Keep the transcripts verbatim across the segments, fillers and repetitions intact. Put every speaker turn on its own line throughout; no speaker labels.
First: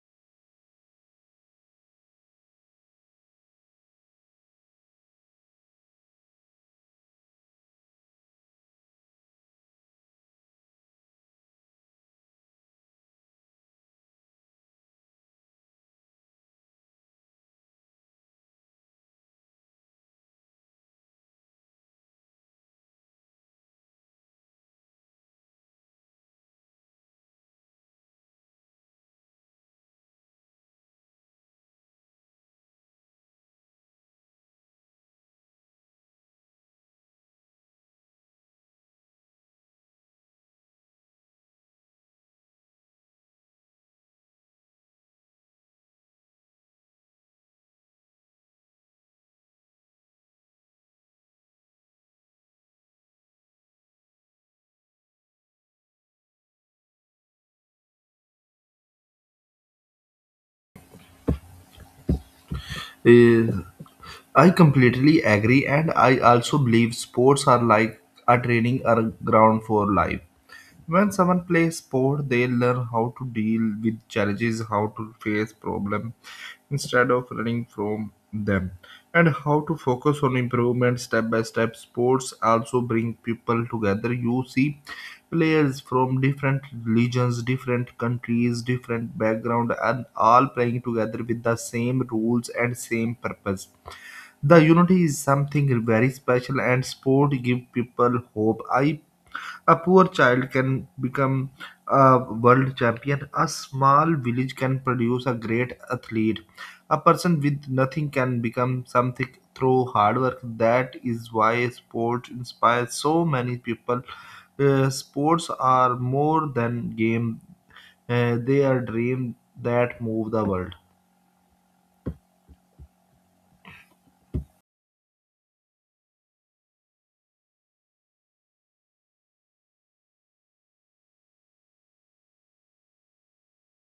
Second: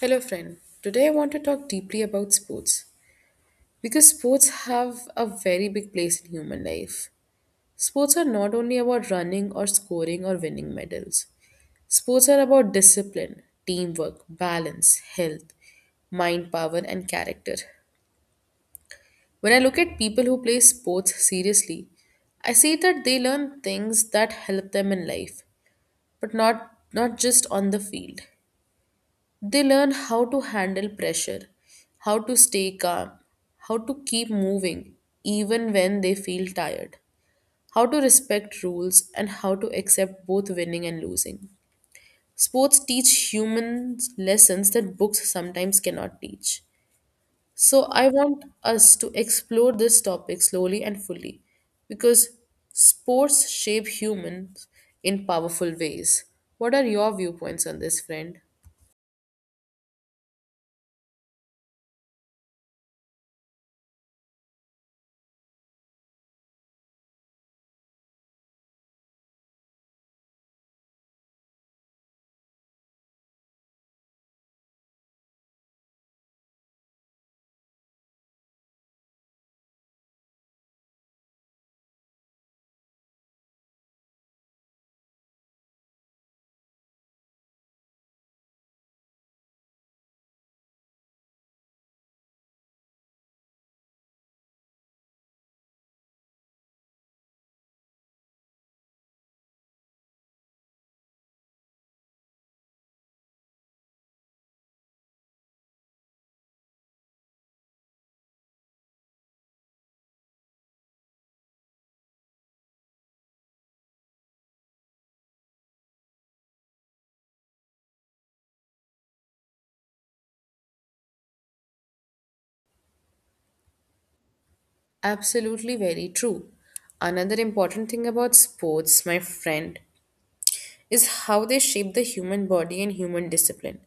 Hello, friend. Today I want to talk deeply about sports because sports have a very big place in human life. Sports are not only about running or scoring or winning medals, sports are about discipline, teamwork, balance, health, mind power, and character. When I look at people who play sports seriously, I see that they learn things that help them in life, but not, not just on the field. They learn how to handle pressure, how to stay calm, how to keep moving even when they feel tired, how to respect rules, and how to accept both winning and losing. Sports teach humans lessons that books sometimes cannot teach. So, I want us to explore this topic slowly and fully because sports shape humans in powerful ways. What are your viewpoints on this, friend?
Eh, I completely agree, and I also believe sports are like a training ar- ground for life. When someone plays sport, they learn how to deal with challenges, how to face problems instead of running from them, and how to focus on improvement step by step. Sports also bring people together. You see players from different religions, different countries, different background, and all playing together with the same rules and same purpose the unity is something very special, and sport give people hope. I a poor child can become a world champion. A small village can produce a great athlete. A person with nothing can become something through hard work. That is why sport inspires so many people. Uh, sports are more than game; uh, they are dreams that move the world.
Absolutely very true. Another important thing about sports, my friend, is how they shape the human body and human discipline.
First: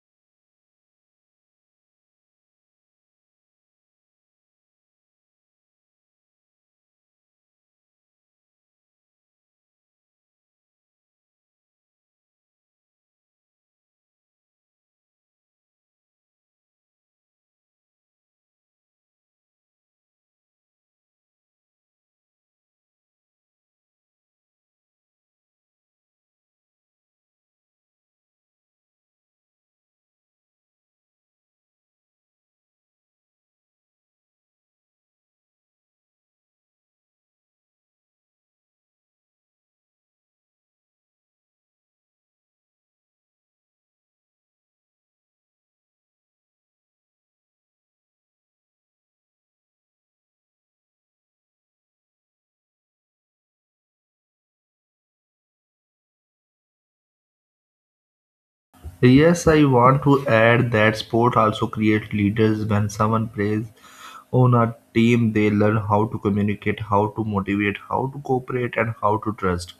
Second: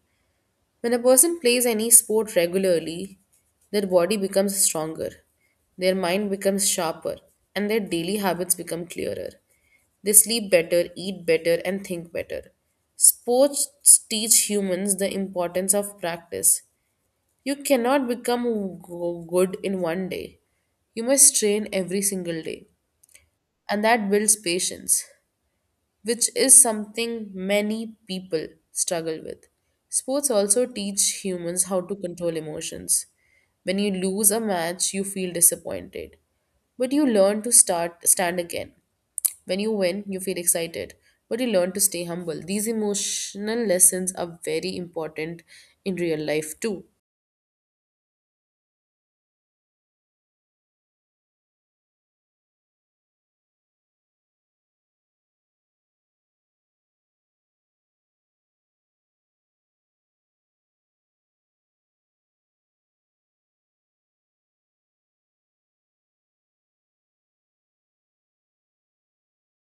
When a person plays any sport regularly, their body becomes stronger, their mind becomes sharper, and their daily habits become clearer. They sleep better, eat better, and think better. Sports teach humans the importance of practice. You cannot become go- good in one day. You must train every single day and that builds patience, which is something many people struggle with. Sports also teach humans how to control emotions. When you lose a match, you feel disappointed, but you learn to start stand again. When you win, you feel excited, but you learn to stay humble. These emotional lessons are very important in real life too.
Yes, I want to add that sport also creates leaders. When someone plays on a team, they learn how to communicate, how to motivate, how to cooperate, and how to trust.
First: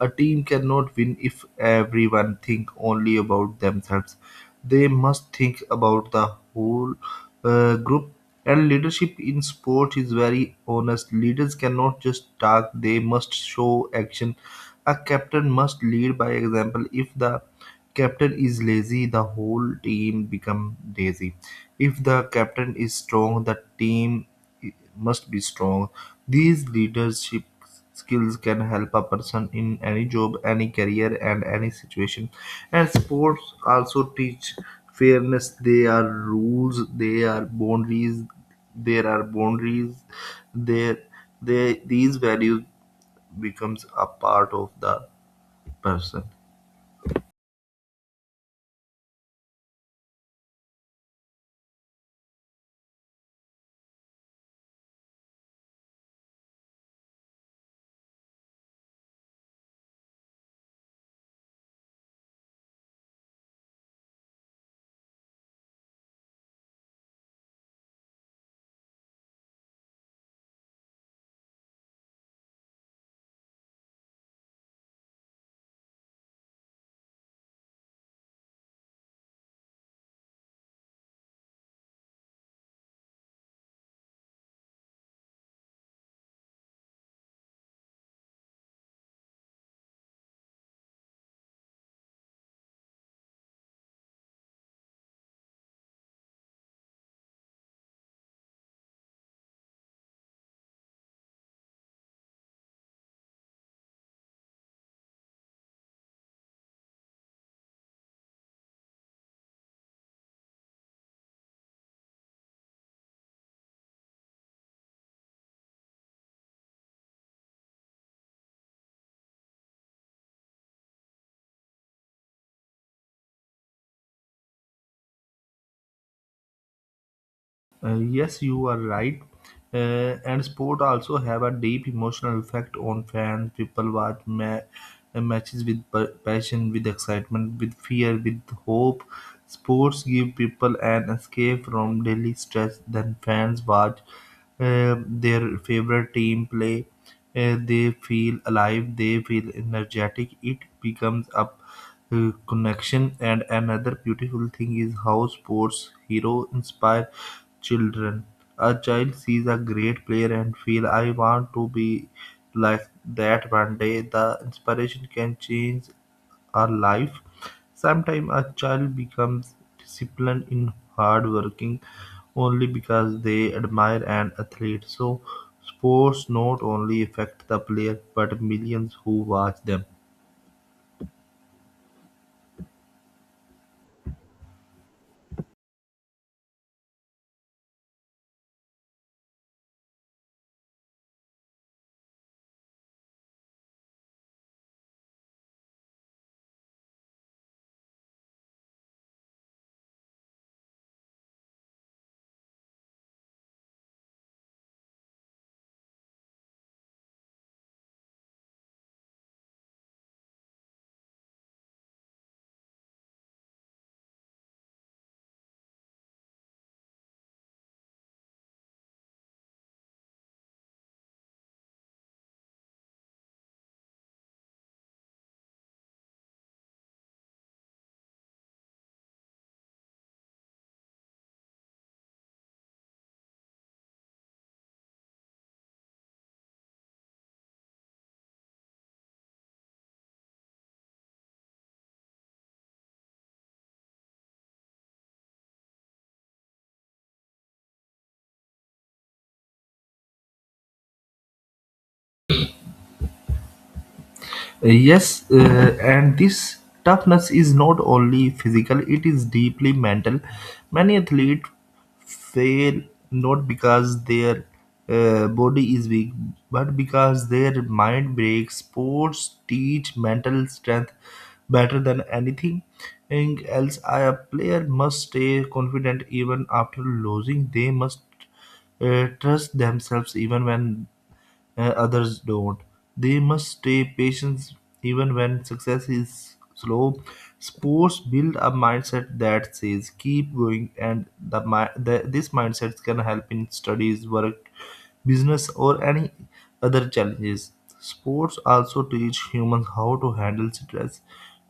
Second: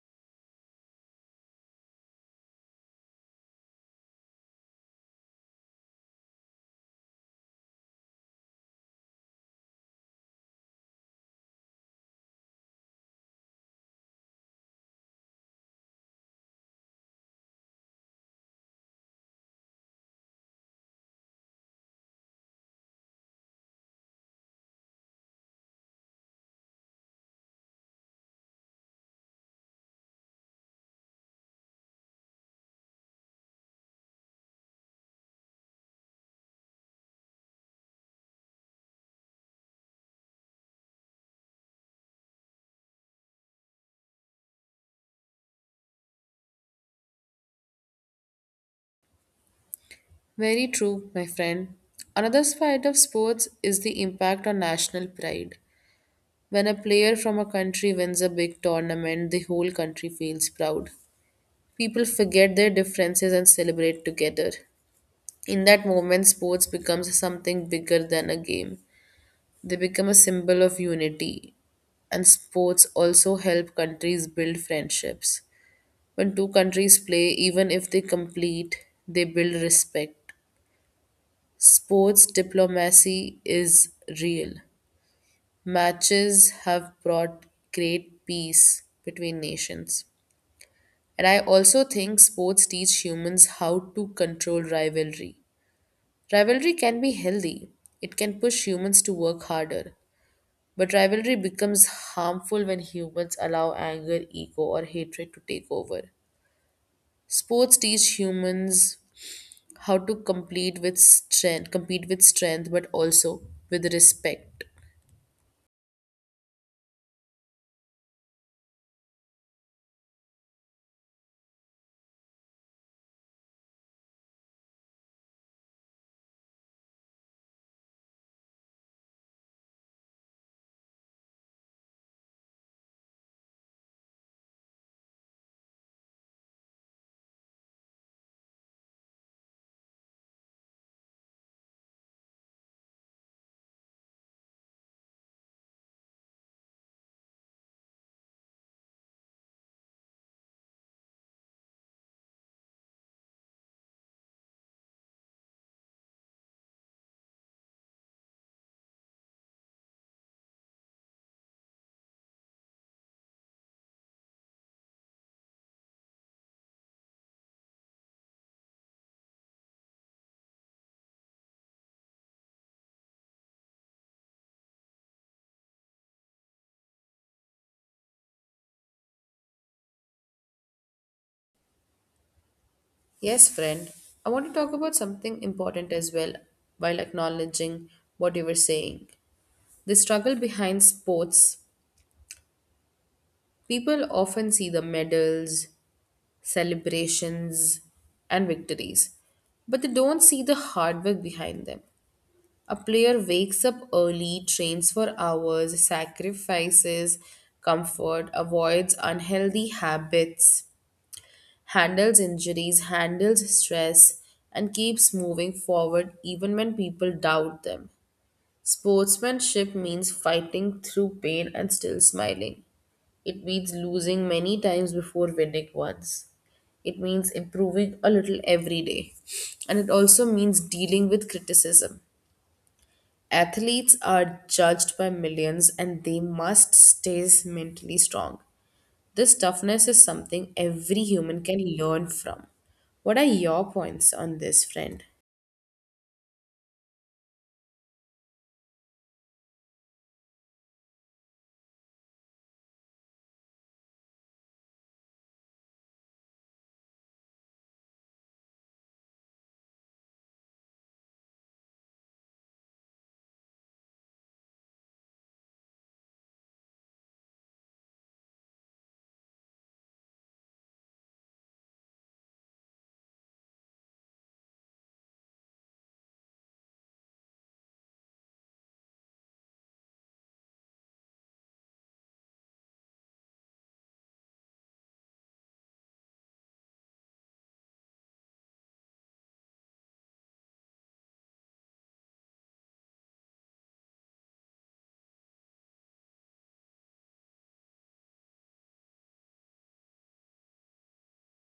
A team cannot win if everyone think only about themselves. They must think about the whole uh, group. And leadership in sport is very honest. Leaders cannot just talk; they must show action. A captain must lead by example. If the captain is lazy, the whole team become lazy. If the captain is strong, the team must be strong. These leadership skills can help a person in any job, any career, and any situation. And sports also teach fairness. There are rules, there are boundaries, there are boundaries. There, there, these values becomes a part of the person.
Very true, my friend. Another side of sports is the impact on national pride. When a player from a country wins a big tournament, the whole country feels proud. People forget their differences and celebrate together. In that moment, sports becomes something bigger than a game. They become a symbol of unity, and sports also help countries build friendships. When two countries play, even if they compete, they build respect. Sports diplomacy is real. Matches have brought great peace between nations. And I also think sports teach humans how to control rivalry. Rivalry can be healthy, it can push humans to work harder. But rivalry becomes harmful when humans allow anger, ego, or hatred to take over. Sports teach humans how to complete with strength, compete with strength, but also with respect.
Uh, yes, you are right. Uh, and sport also have a deep emotional effect on fans. People watch ma- uh, matches with pa- passion, with excitement, with fear, with hope. Sports give people an escape from daily stress. Then fans watch uh, their favorite team play. Uh, they feel alive. They feel energetic. It becomes up uh, connection. And another beautiful thing is how sports hero inspire children. A child sees a great player and feel I want to be like that one day. The inspiration can change our life. Sometimes a child becomes disciplined in hard working only because they admire an athlete. So sports not only affect the player but millions who watch them.
Yes, friend. I want to talk about something important as well while acknowledging what you were saying. The struggle behind sports, people often see the medals, celebrations, and victories, but they don't see the hard work behind them. A player wakes up early, trains for hours, sacrifices comfort, avoids unhealthy habits, handles injuries, handles stress, and keeps moving forward even when people doubt them. Sportsmanship means fighting through pain and still smiling. It means losing many times before winning once. It means improving a little every day. And it also means dealing with criticism. Athletes are judged by millions and they must stay mentally strong. This toughness is something every human can learn from. What are your points on this, friend?
Uh, Yes, uh, and this toughness is not only physical, it is deeply mental. Many athletes fail not because their uh, body is weak, but because their mind breaks. Sports teach mental strength better than anything and else. A player must stay confident even after losing, they must uh, trust themselves even when uh, others don't. They must stay patient even when success is slow. Sports build a mindset that says keep going, and the, mi- the this mindset can help in studies, work, business, or any other challenges. Sports also teach humans how to handle stress.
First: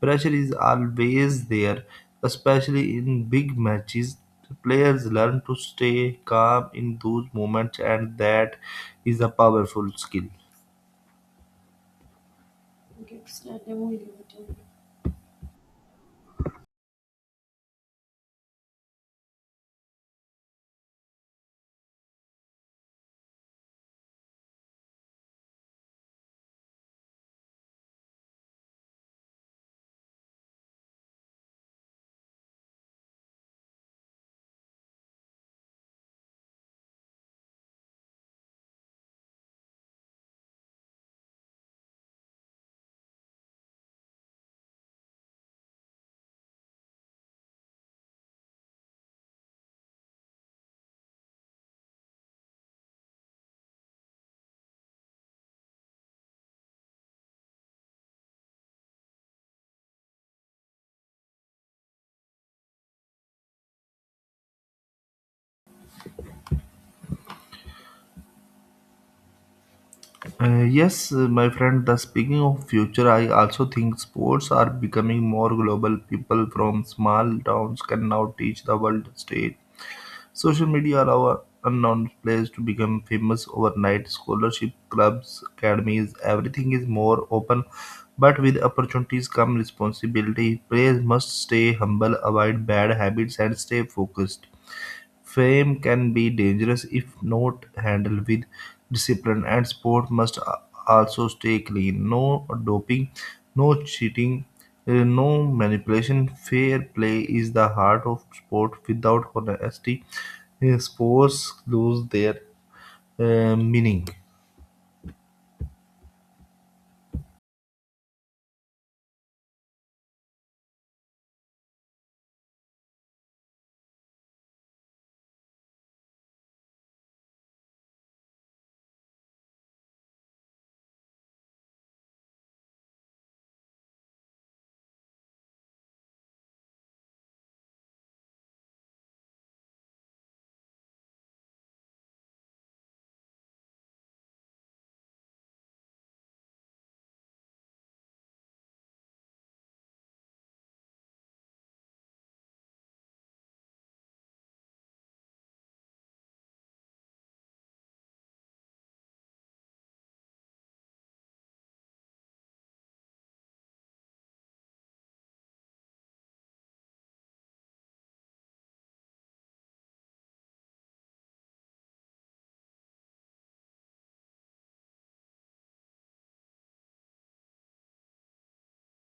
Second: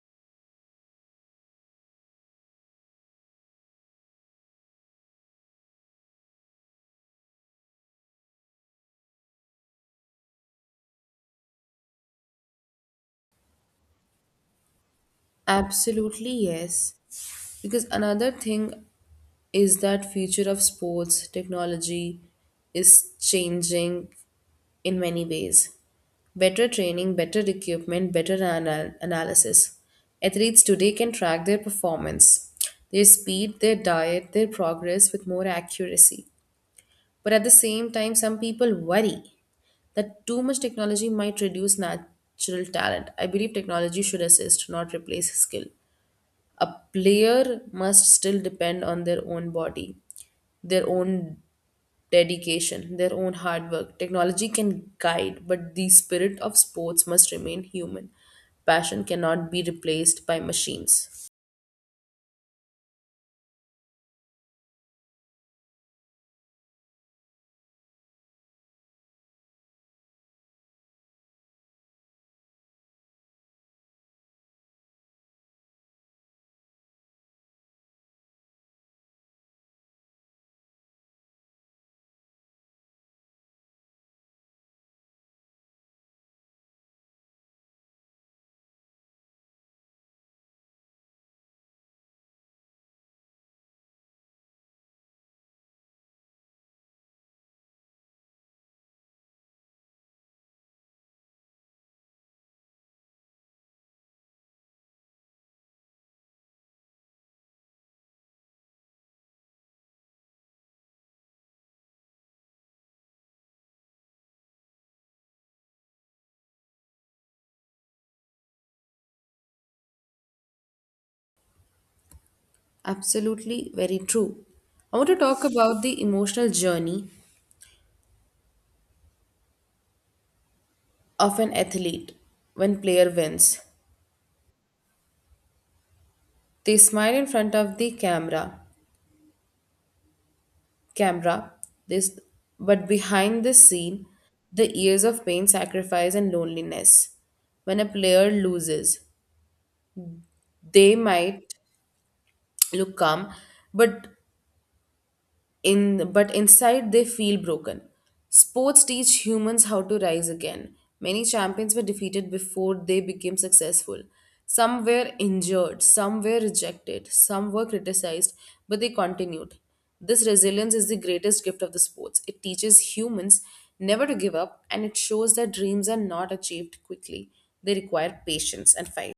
Pressure is always there, especially in big matches. Players learn to stay calm in those moments, and that is a powerful skill.
Absolutely, yes. Because another thing is that future of sports technology is changing in many ways. Better training, better equipment, better anal- analysis. Athletes today can track their performance, their speed, their diet, their progress with more accuracy. But at the same time, some people worry that too much technology might reduce natural talent. I believe technology should assist, not replace skill. A player must still depend on their own body, their own dedication, their own hard work. Technology can guide, but the spirit of sports must remain human. Passion cannot be replaced by machines.
Uh, yes, uh, my friend. The speaking of future, I also think sports are becoming more global. People from small towns can now teach the world stage. Social media allow unknown players to become famous overnight. Scholarship, clubs, academies, everything is more open, but with opportunities come responsibility. Players must stay humble, avoid bad habits, and stay focused. Fame can be dangerous if not handled with discipline, and sport must a- also stay clean. No doping, no cheating, uh, no manipulation. Fair play is the heart of sport. Without honesty, uh, sports lose their uh, meaning.
Absolutely, very true. I want to talk about the emotional journey of an athlete when player wins. They smile in front of the camera. Camera this but behind the scene the years of pain sacrifice and loneliness when a player loses they might look calm but in but inside they feel broken. Sports teach humans how to rise again. Many champions were defeated before they became successful. Some were injured, some were rejected, some were criticized, but they continued. This resilience is the greatest gift of the sports. It teaches humans never to give up and it shows that dreams are not achieved quickly. They require patience and fight.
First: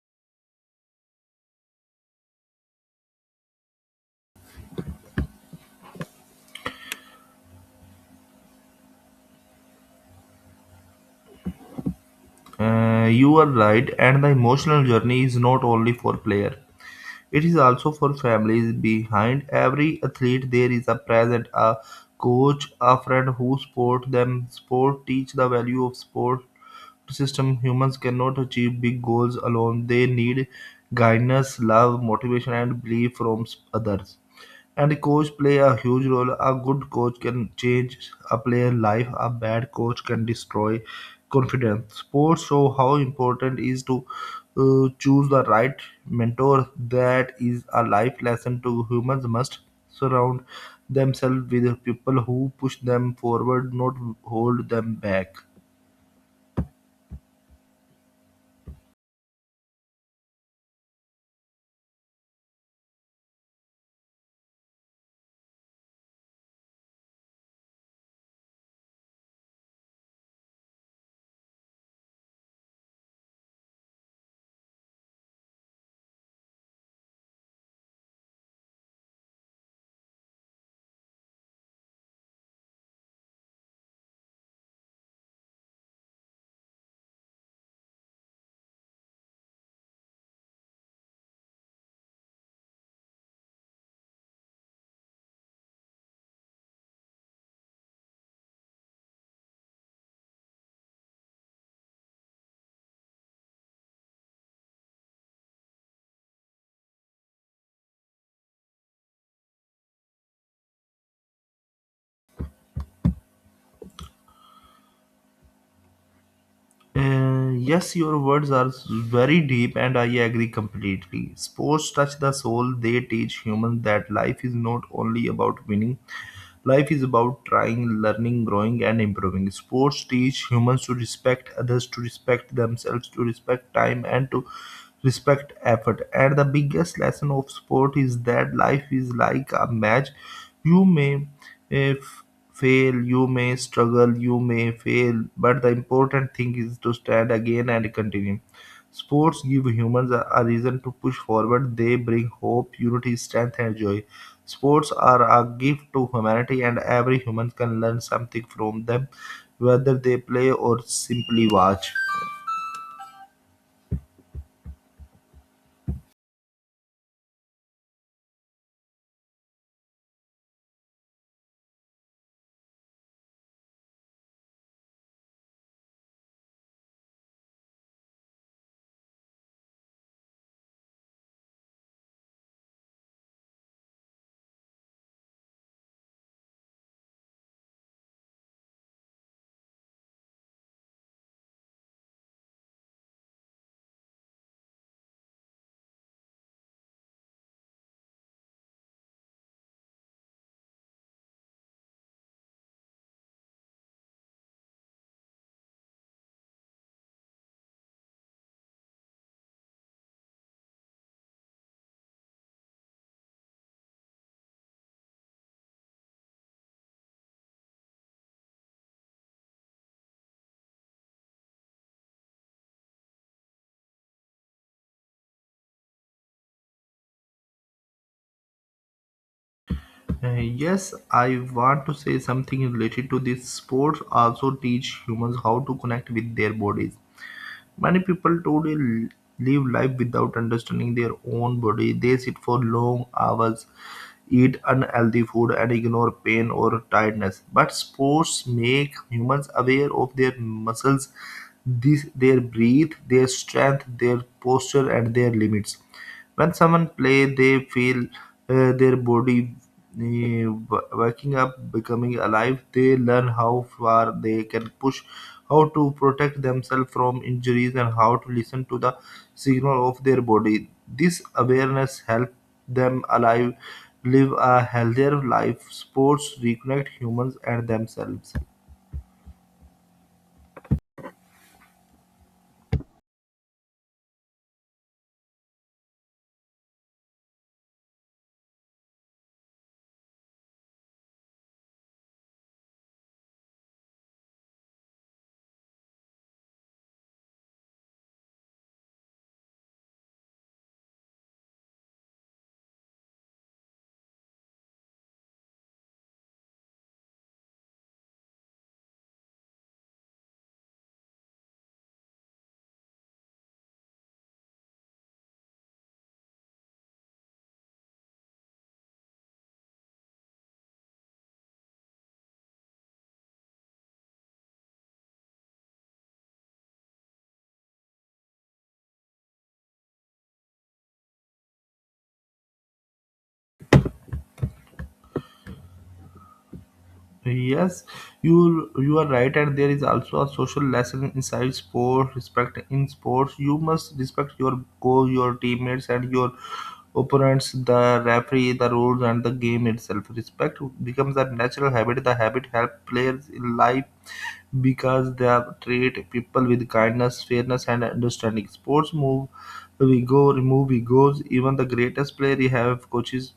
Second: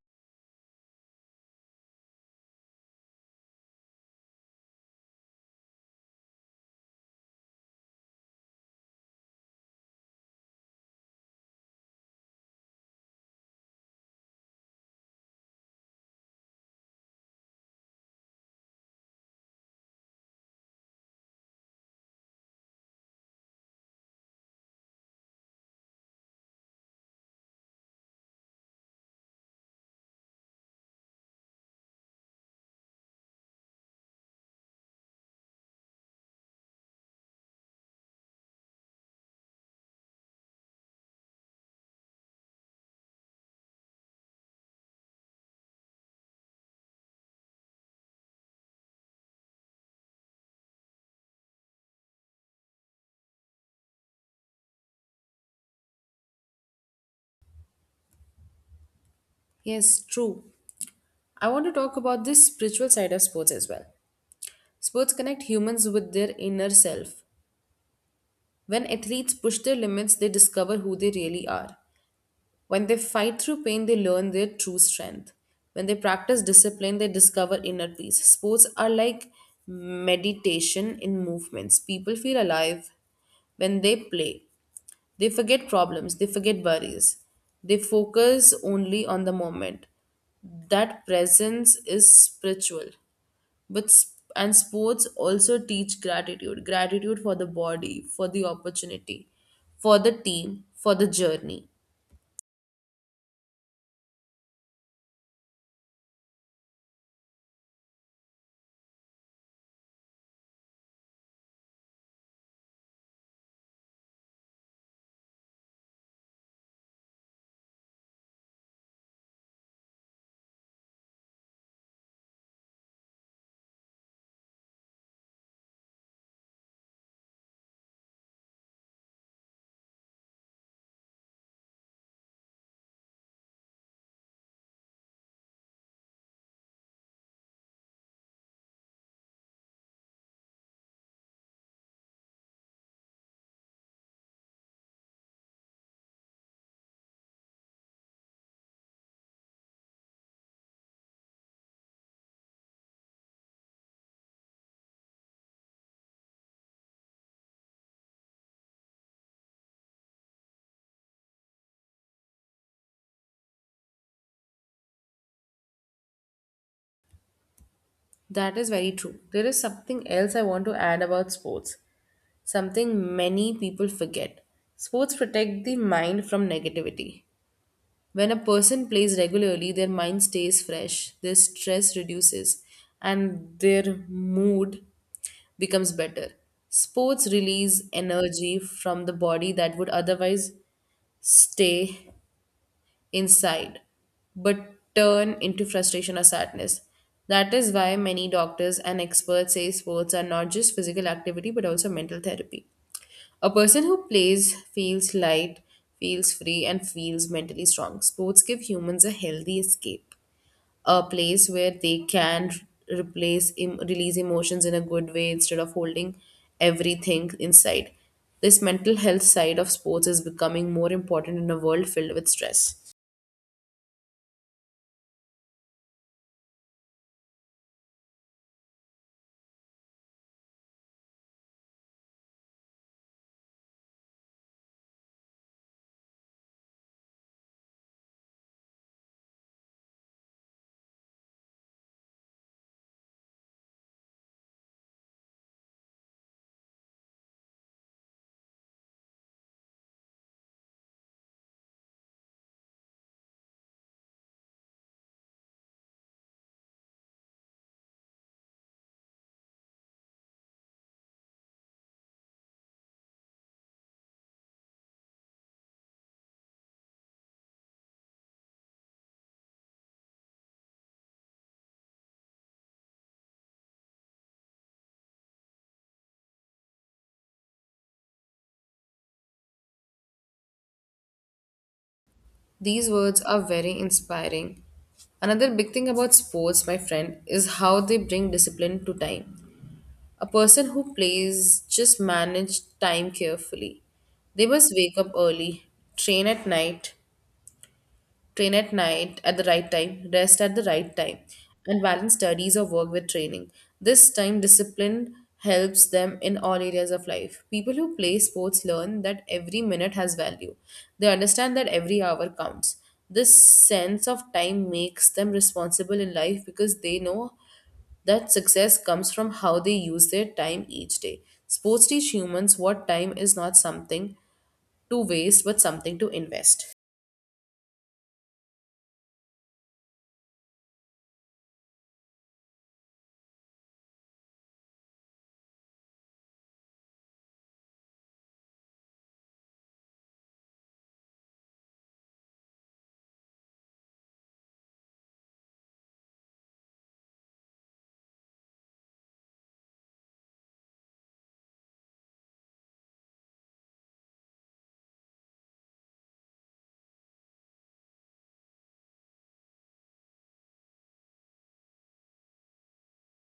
Uh, you are right, and the emotional journey is not only for player. It is also for families. Behind every athlete, there is a present, a coach, a friend who support them. Sport teach the value of sport system. Humans cannot achieve big goals alone. They need guidance, love, motivation, and belief from s- others. And the coach play a huge role. A good coach can change a player' life. A bad coach can destroy confidence. Sports show how important is to uh, choose the right mentor. That is a life lesson to humans must surround themselves with people who push them forward, not hold them back.
Yes, true. I want to talk about the spiritual side of sports as well. Sports connect humans with their inner self. When athletes push their limits, they discover who they really are. When they fight through pain, they learn their true strength. When they practice discipline, they discover inner peace. Sports are like meditation in movements. People feel alive when they play. They forget problems, they forget worries. They focus only on the moment. That presence is spiritual, but s- and sports also teach gratitude gratitude for the body, for the opportunity, for the team, for the journey.
Uh, yes, your words are very deep, and I agree completely. Sports touch the soul, they teach humans that life is not only about winning. Life is about trying, learning, growing, and improving. Sports teach humans to respect others, to respect themselves, to respect time, and to respect effort. And the biggest lesson of sport is that life is like a match. You may eh, f- fail, you may struggle, you may fail, but the important thing is to stand again and continue. Sports give humans a a reason to push forward. They bring hope, unity, strength, and joy. Sports are a gift to humanity, and every human can learn something from them, whether they play or simply watch.
That is very true. There is something else I want to add about sports, something many people forget. Sports protect the mind from negativity. When a person plays regularly their mind stays fresh, their stress reduces, and their mood becomes better. Sports release energy from the body that would otherwise stay inside but turn into frustration or sadness. That is why many doctors and experts say sports are not just physical activity but also mental therapy. A person who plays feels light, feels free, and feels mentally strong. Sports give humans a healthy escape, a place where they can r- replace em- release emotions in a good way instead of holding everything inside. This mental health side of sports is becoming more important in a world filled with stress.
Uh, yes, I want to say something related to this. Sports also teach humans how to connect with their bodies. Many people today l- live life without understanding their own body. They sit for long hours eat unhealthy food and ignore pain or tiredness. But sports make humans aware of their muscles, this, their breath, their strength, their posture, and their limits. When someone play, they feel uh, their body uh, waking up, becoming alive. They learn how far they can push, how to protect themselves from injuries, and how to listen to the signal of their body. This awareness helps them alive, live a healthier life. Sports reconnect humans and themselves.
These words are very inspiring. Another big thing about sports, my friend, is how they bring discipline to time. A person who plays just manage time carefully. They must wake up early, train at night train at night at the right time, rest at the right time, and balance studies or work with training. This time discipline helps them in all areas of life. People who play sports learn that every minute has value. They understand that every hour counts. This sense of time makes them responsible in life because they know that success comes from how they use their time each day. Sports teach humans what time is, not something to waste but something to invest.
Yes, you you are right, and there is also a social lesson inside sport. Respect in sports, you must respect your goal, your teammates, and your opponents, the referee, the rules, and the game itself. Respect becomes a natural habit. The habit helps players in life because they have treat people with kindness, fairness, and understanding. Sports move we go, remove egos. Even the greatest player you have coaches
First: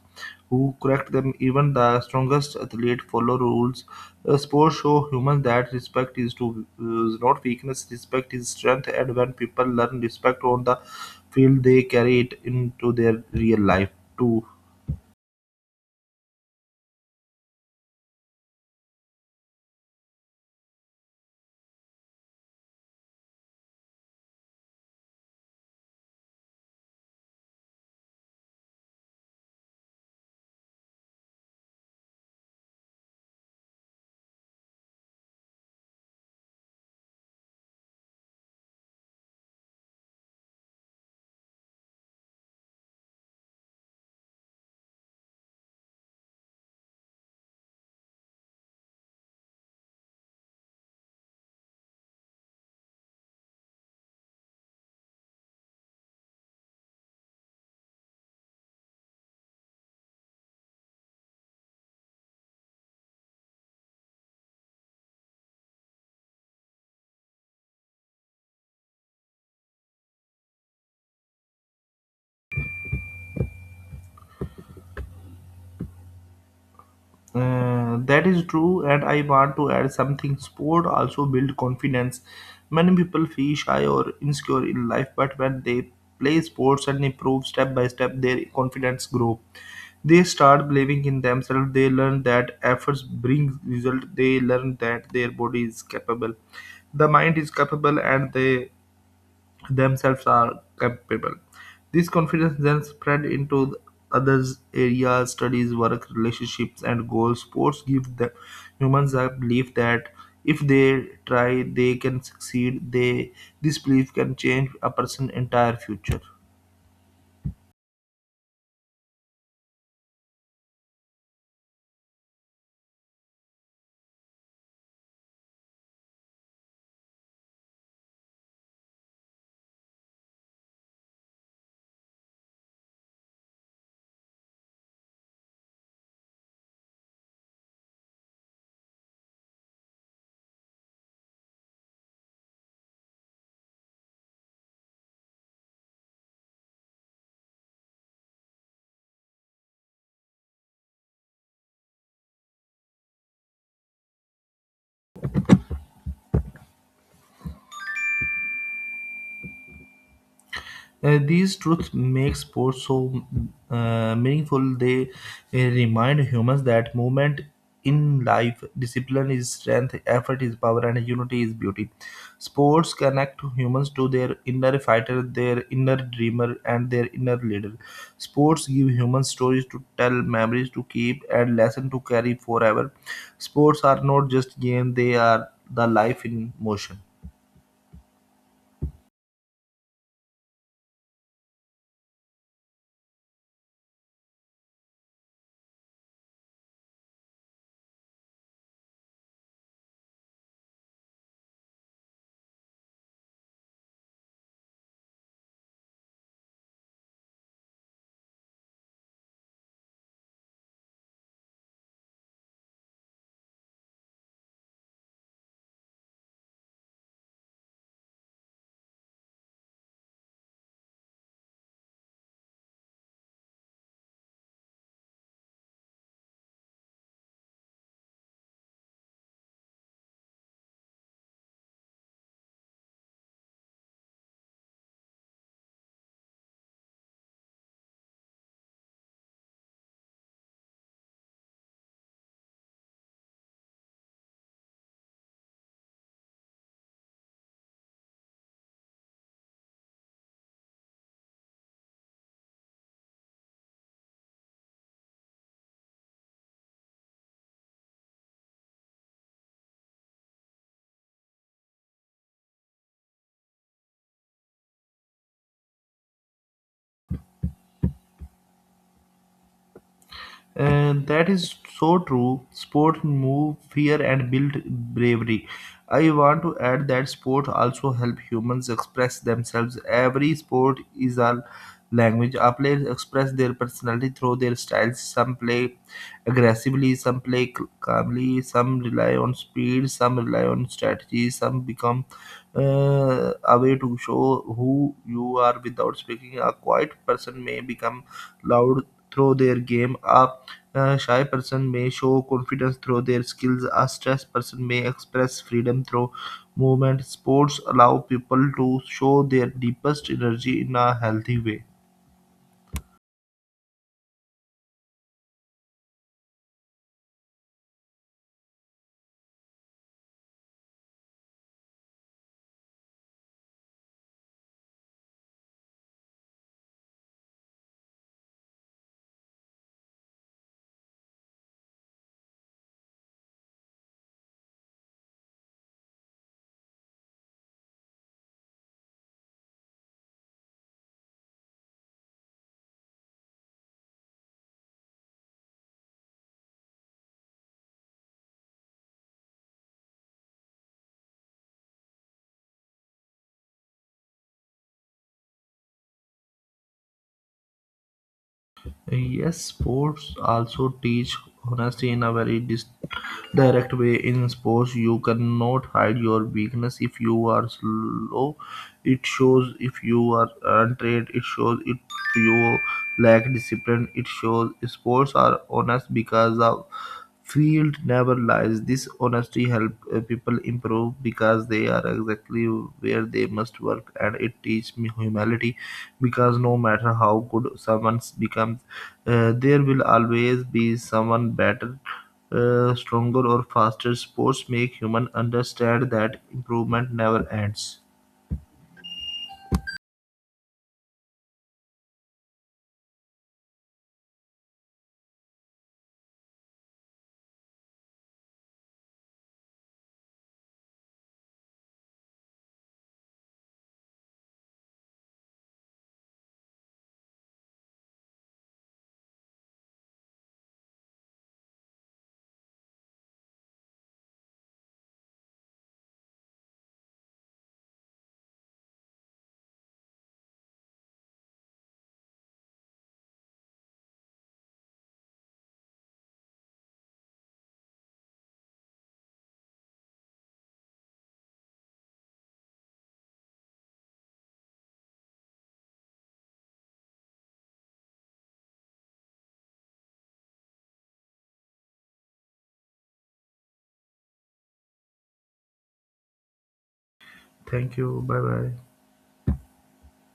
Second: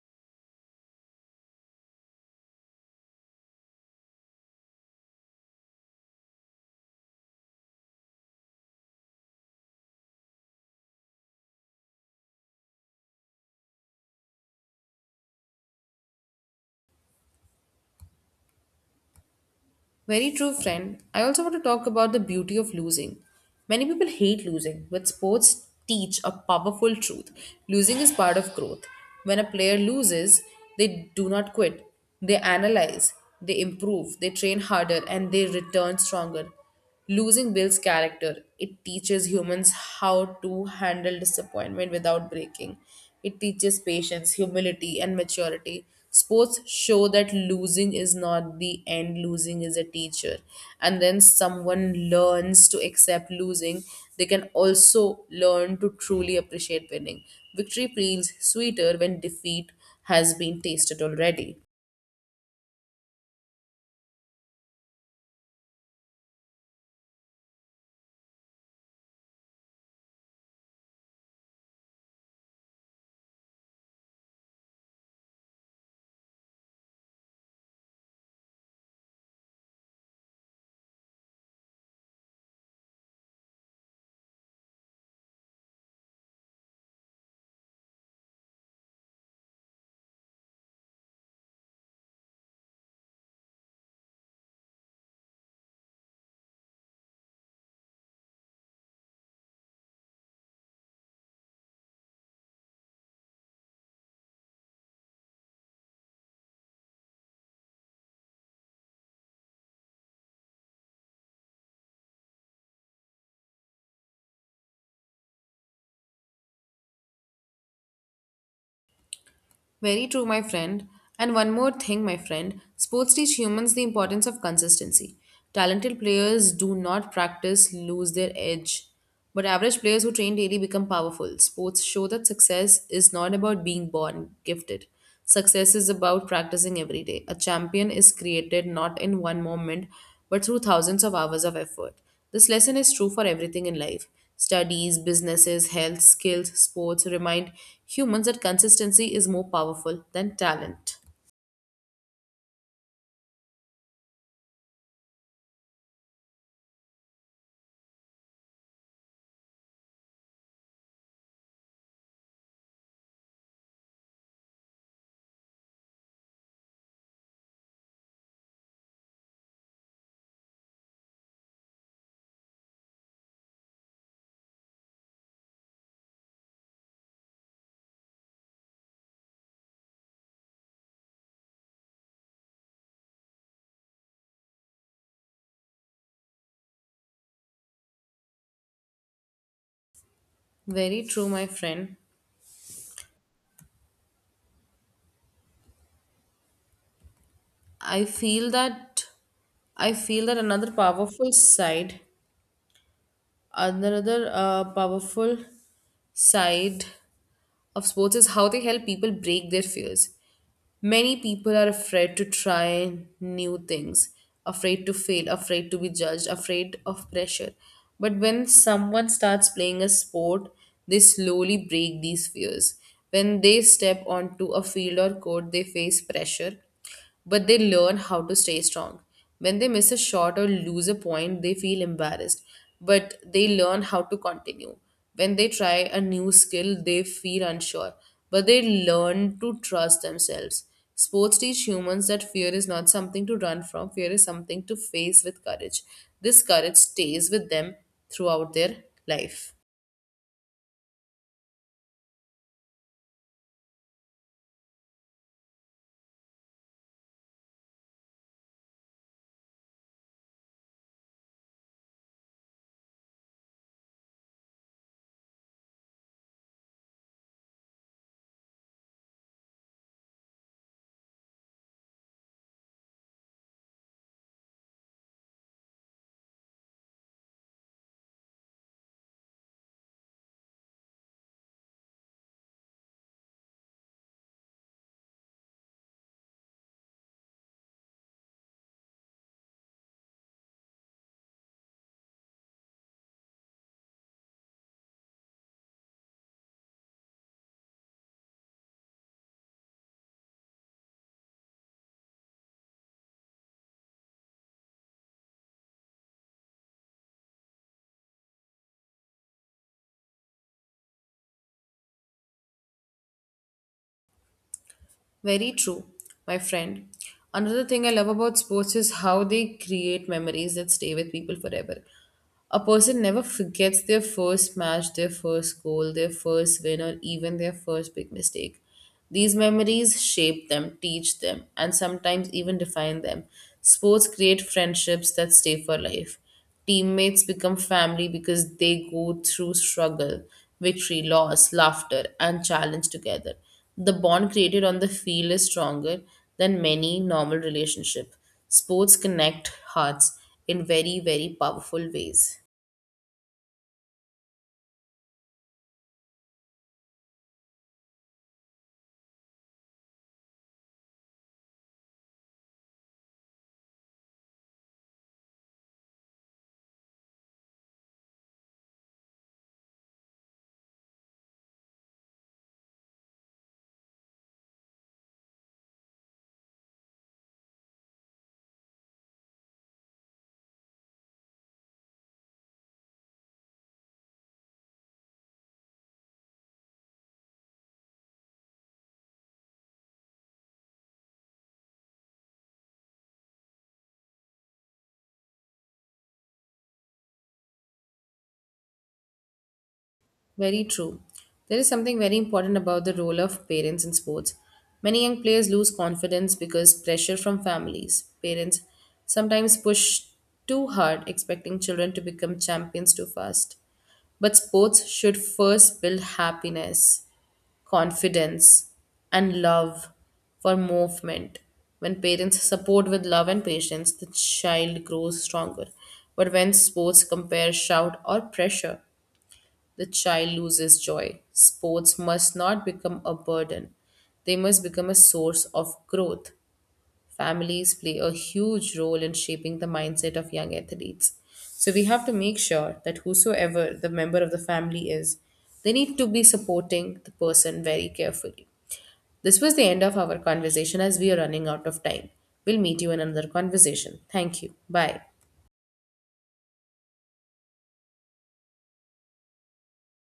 who correct them. Even the strongest athlete follow rules. Uh, sports show humans that respect is to is not weakness. Respect is strength, and when people learn respect on the field, they carry it into their real life too.
Very true, friend. I also want to talk about the beauty of losing. Many people hate losing, but sports teach a powerful truth. Losing is part of growth. When a player loses, they do not quit. They analyze, they improve, they train harder, and they return stronger. Losing Bill's character, it teaches humans how to handle disappointment without breaking. It teaches patience, humility, and maturity. Sports show that losing is not the end, losing is a teacher. And then someone learns to accept losing, they can also learn to truly appreciate winning. Victory feels sweeter when defeat has been tasted already.
Uh, that is true, and I want to add something. Sport also build confidence. Many people feel shy or insecure in life, but when they play sports and improve step by step, their confidence grow. They start believing in themselves. They learn that efforts bring result. They learn that their body is capable. The mind is capable, and they themselves are capable. This confidence then spread into the others areas, studies, work, relationships, and goals. Sports give the humans a belief that if they try, they can succeed. They this belief can change a person's entire future.
Very true, my friend. And one more thing, my friend, sports teach humans the importance of consistency. Talented players do not practice, lose their edge. But average players who train daily become powerful. Sports show that success is not about being born gifted. Success is about practicing every day. A champion is created not in one moment, but through thousands of hours of effort. This lesson is true for everything in life. Studies, businesses, health, skills, sports remind humans that consistency is more powerful than talent.
Uh, these truths make sports so uh, meaningful. They uh, remind humans that movement in life, discipline is strength, effort is power, and unity is beauty. Sports connect humans to their inner fighter, their inner dreamer, and their inner leader. Sports give humans stories to tell, memories to keep, and lessons to carry forever. Sports are not just games; they are the life in motion.
Very true, my friend. I feel that I feel that another powerful side, another uh, powerful side of sports is how they help people break their fears. Many people are afraid to try new things, afraid to fail, afraid to be judged, afraid of pressure. But when someone starts playing a sport, they slowly break these fears. When they step onto a field or court, they face pressure but they learn how to stay strong. When they miss a shot or lose a point, they feel embarrassed, but they learn how to continue. When they try a new skill, they feel unsure, but they learn to trust themselves. Sports teach humans that fear is not something to run from, fear is something to face with courage. This courage stays with them throughout their life.
And that is so true. Sports move fear and build bravery. I want to add that sports also help humans express themselves. Every sport is a language. Our players express their personality through their styles. Some play aggressively, some play c- calmly, some rely on speed, some rely on strategy, some become uh, a way to show who you are without speaking. A quiet person may become loud through their game. A uh, shy person may show confidence through their skills. A stressed person may express freedom through movement. Sports allow people to show their deepest energy in a healthy way.
Very true, my friend. Another thing I love about sports is how they create memories that stay with people forever. A person never forgets their first match, their first goal, their first win, or even their first big mistake. These memories shape them, teach them, and sometimes even define them. Sports create friendships that stay for life. Teammates become family because they go through struggle, victory, loss, laughter, and challenge together. The bond created on the field is stronger than many normal relationships. Sports connect hearts in very, very powerful ways.
Yes, sports also teach honesty in a very dis- direct way. In sports, you cannot hide your weakness. If you are slow, it shows. If you are untrained, it shows. If you lack discipline, it shows. Sports are honest because of field never lies. This honesty helps uh, people improve because they are exactly where they must work, and it teach me humility because no matter how good someone becomes, uh, there will always be someone better. Uh, stronger or faster sports make human understand that improvement never ends.
Very true. There is something very important about the role of parents in sports. Many young players lose confidence because pressure from families. Parents sometimes push too hard, expecting children to become champions too fast. But sports should first build happiness, confidence, and love for movement. When parents support with love and patience, the child grows stronger. But when sports compare shout or pressure, the child loses joy. Sports must not become a burden, they must become a source of growth. Families play a huge role in shaping the mindset of young athletes. So we have to make sure that whosoever the member of the family is, they need to be supporting the person very carefully. This was the end of our conversation as we are running out of time. We'll meet you in another conversation. Thank you. Bye.
Thank you. Bye bye.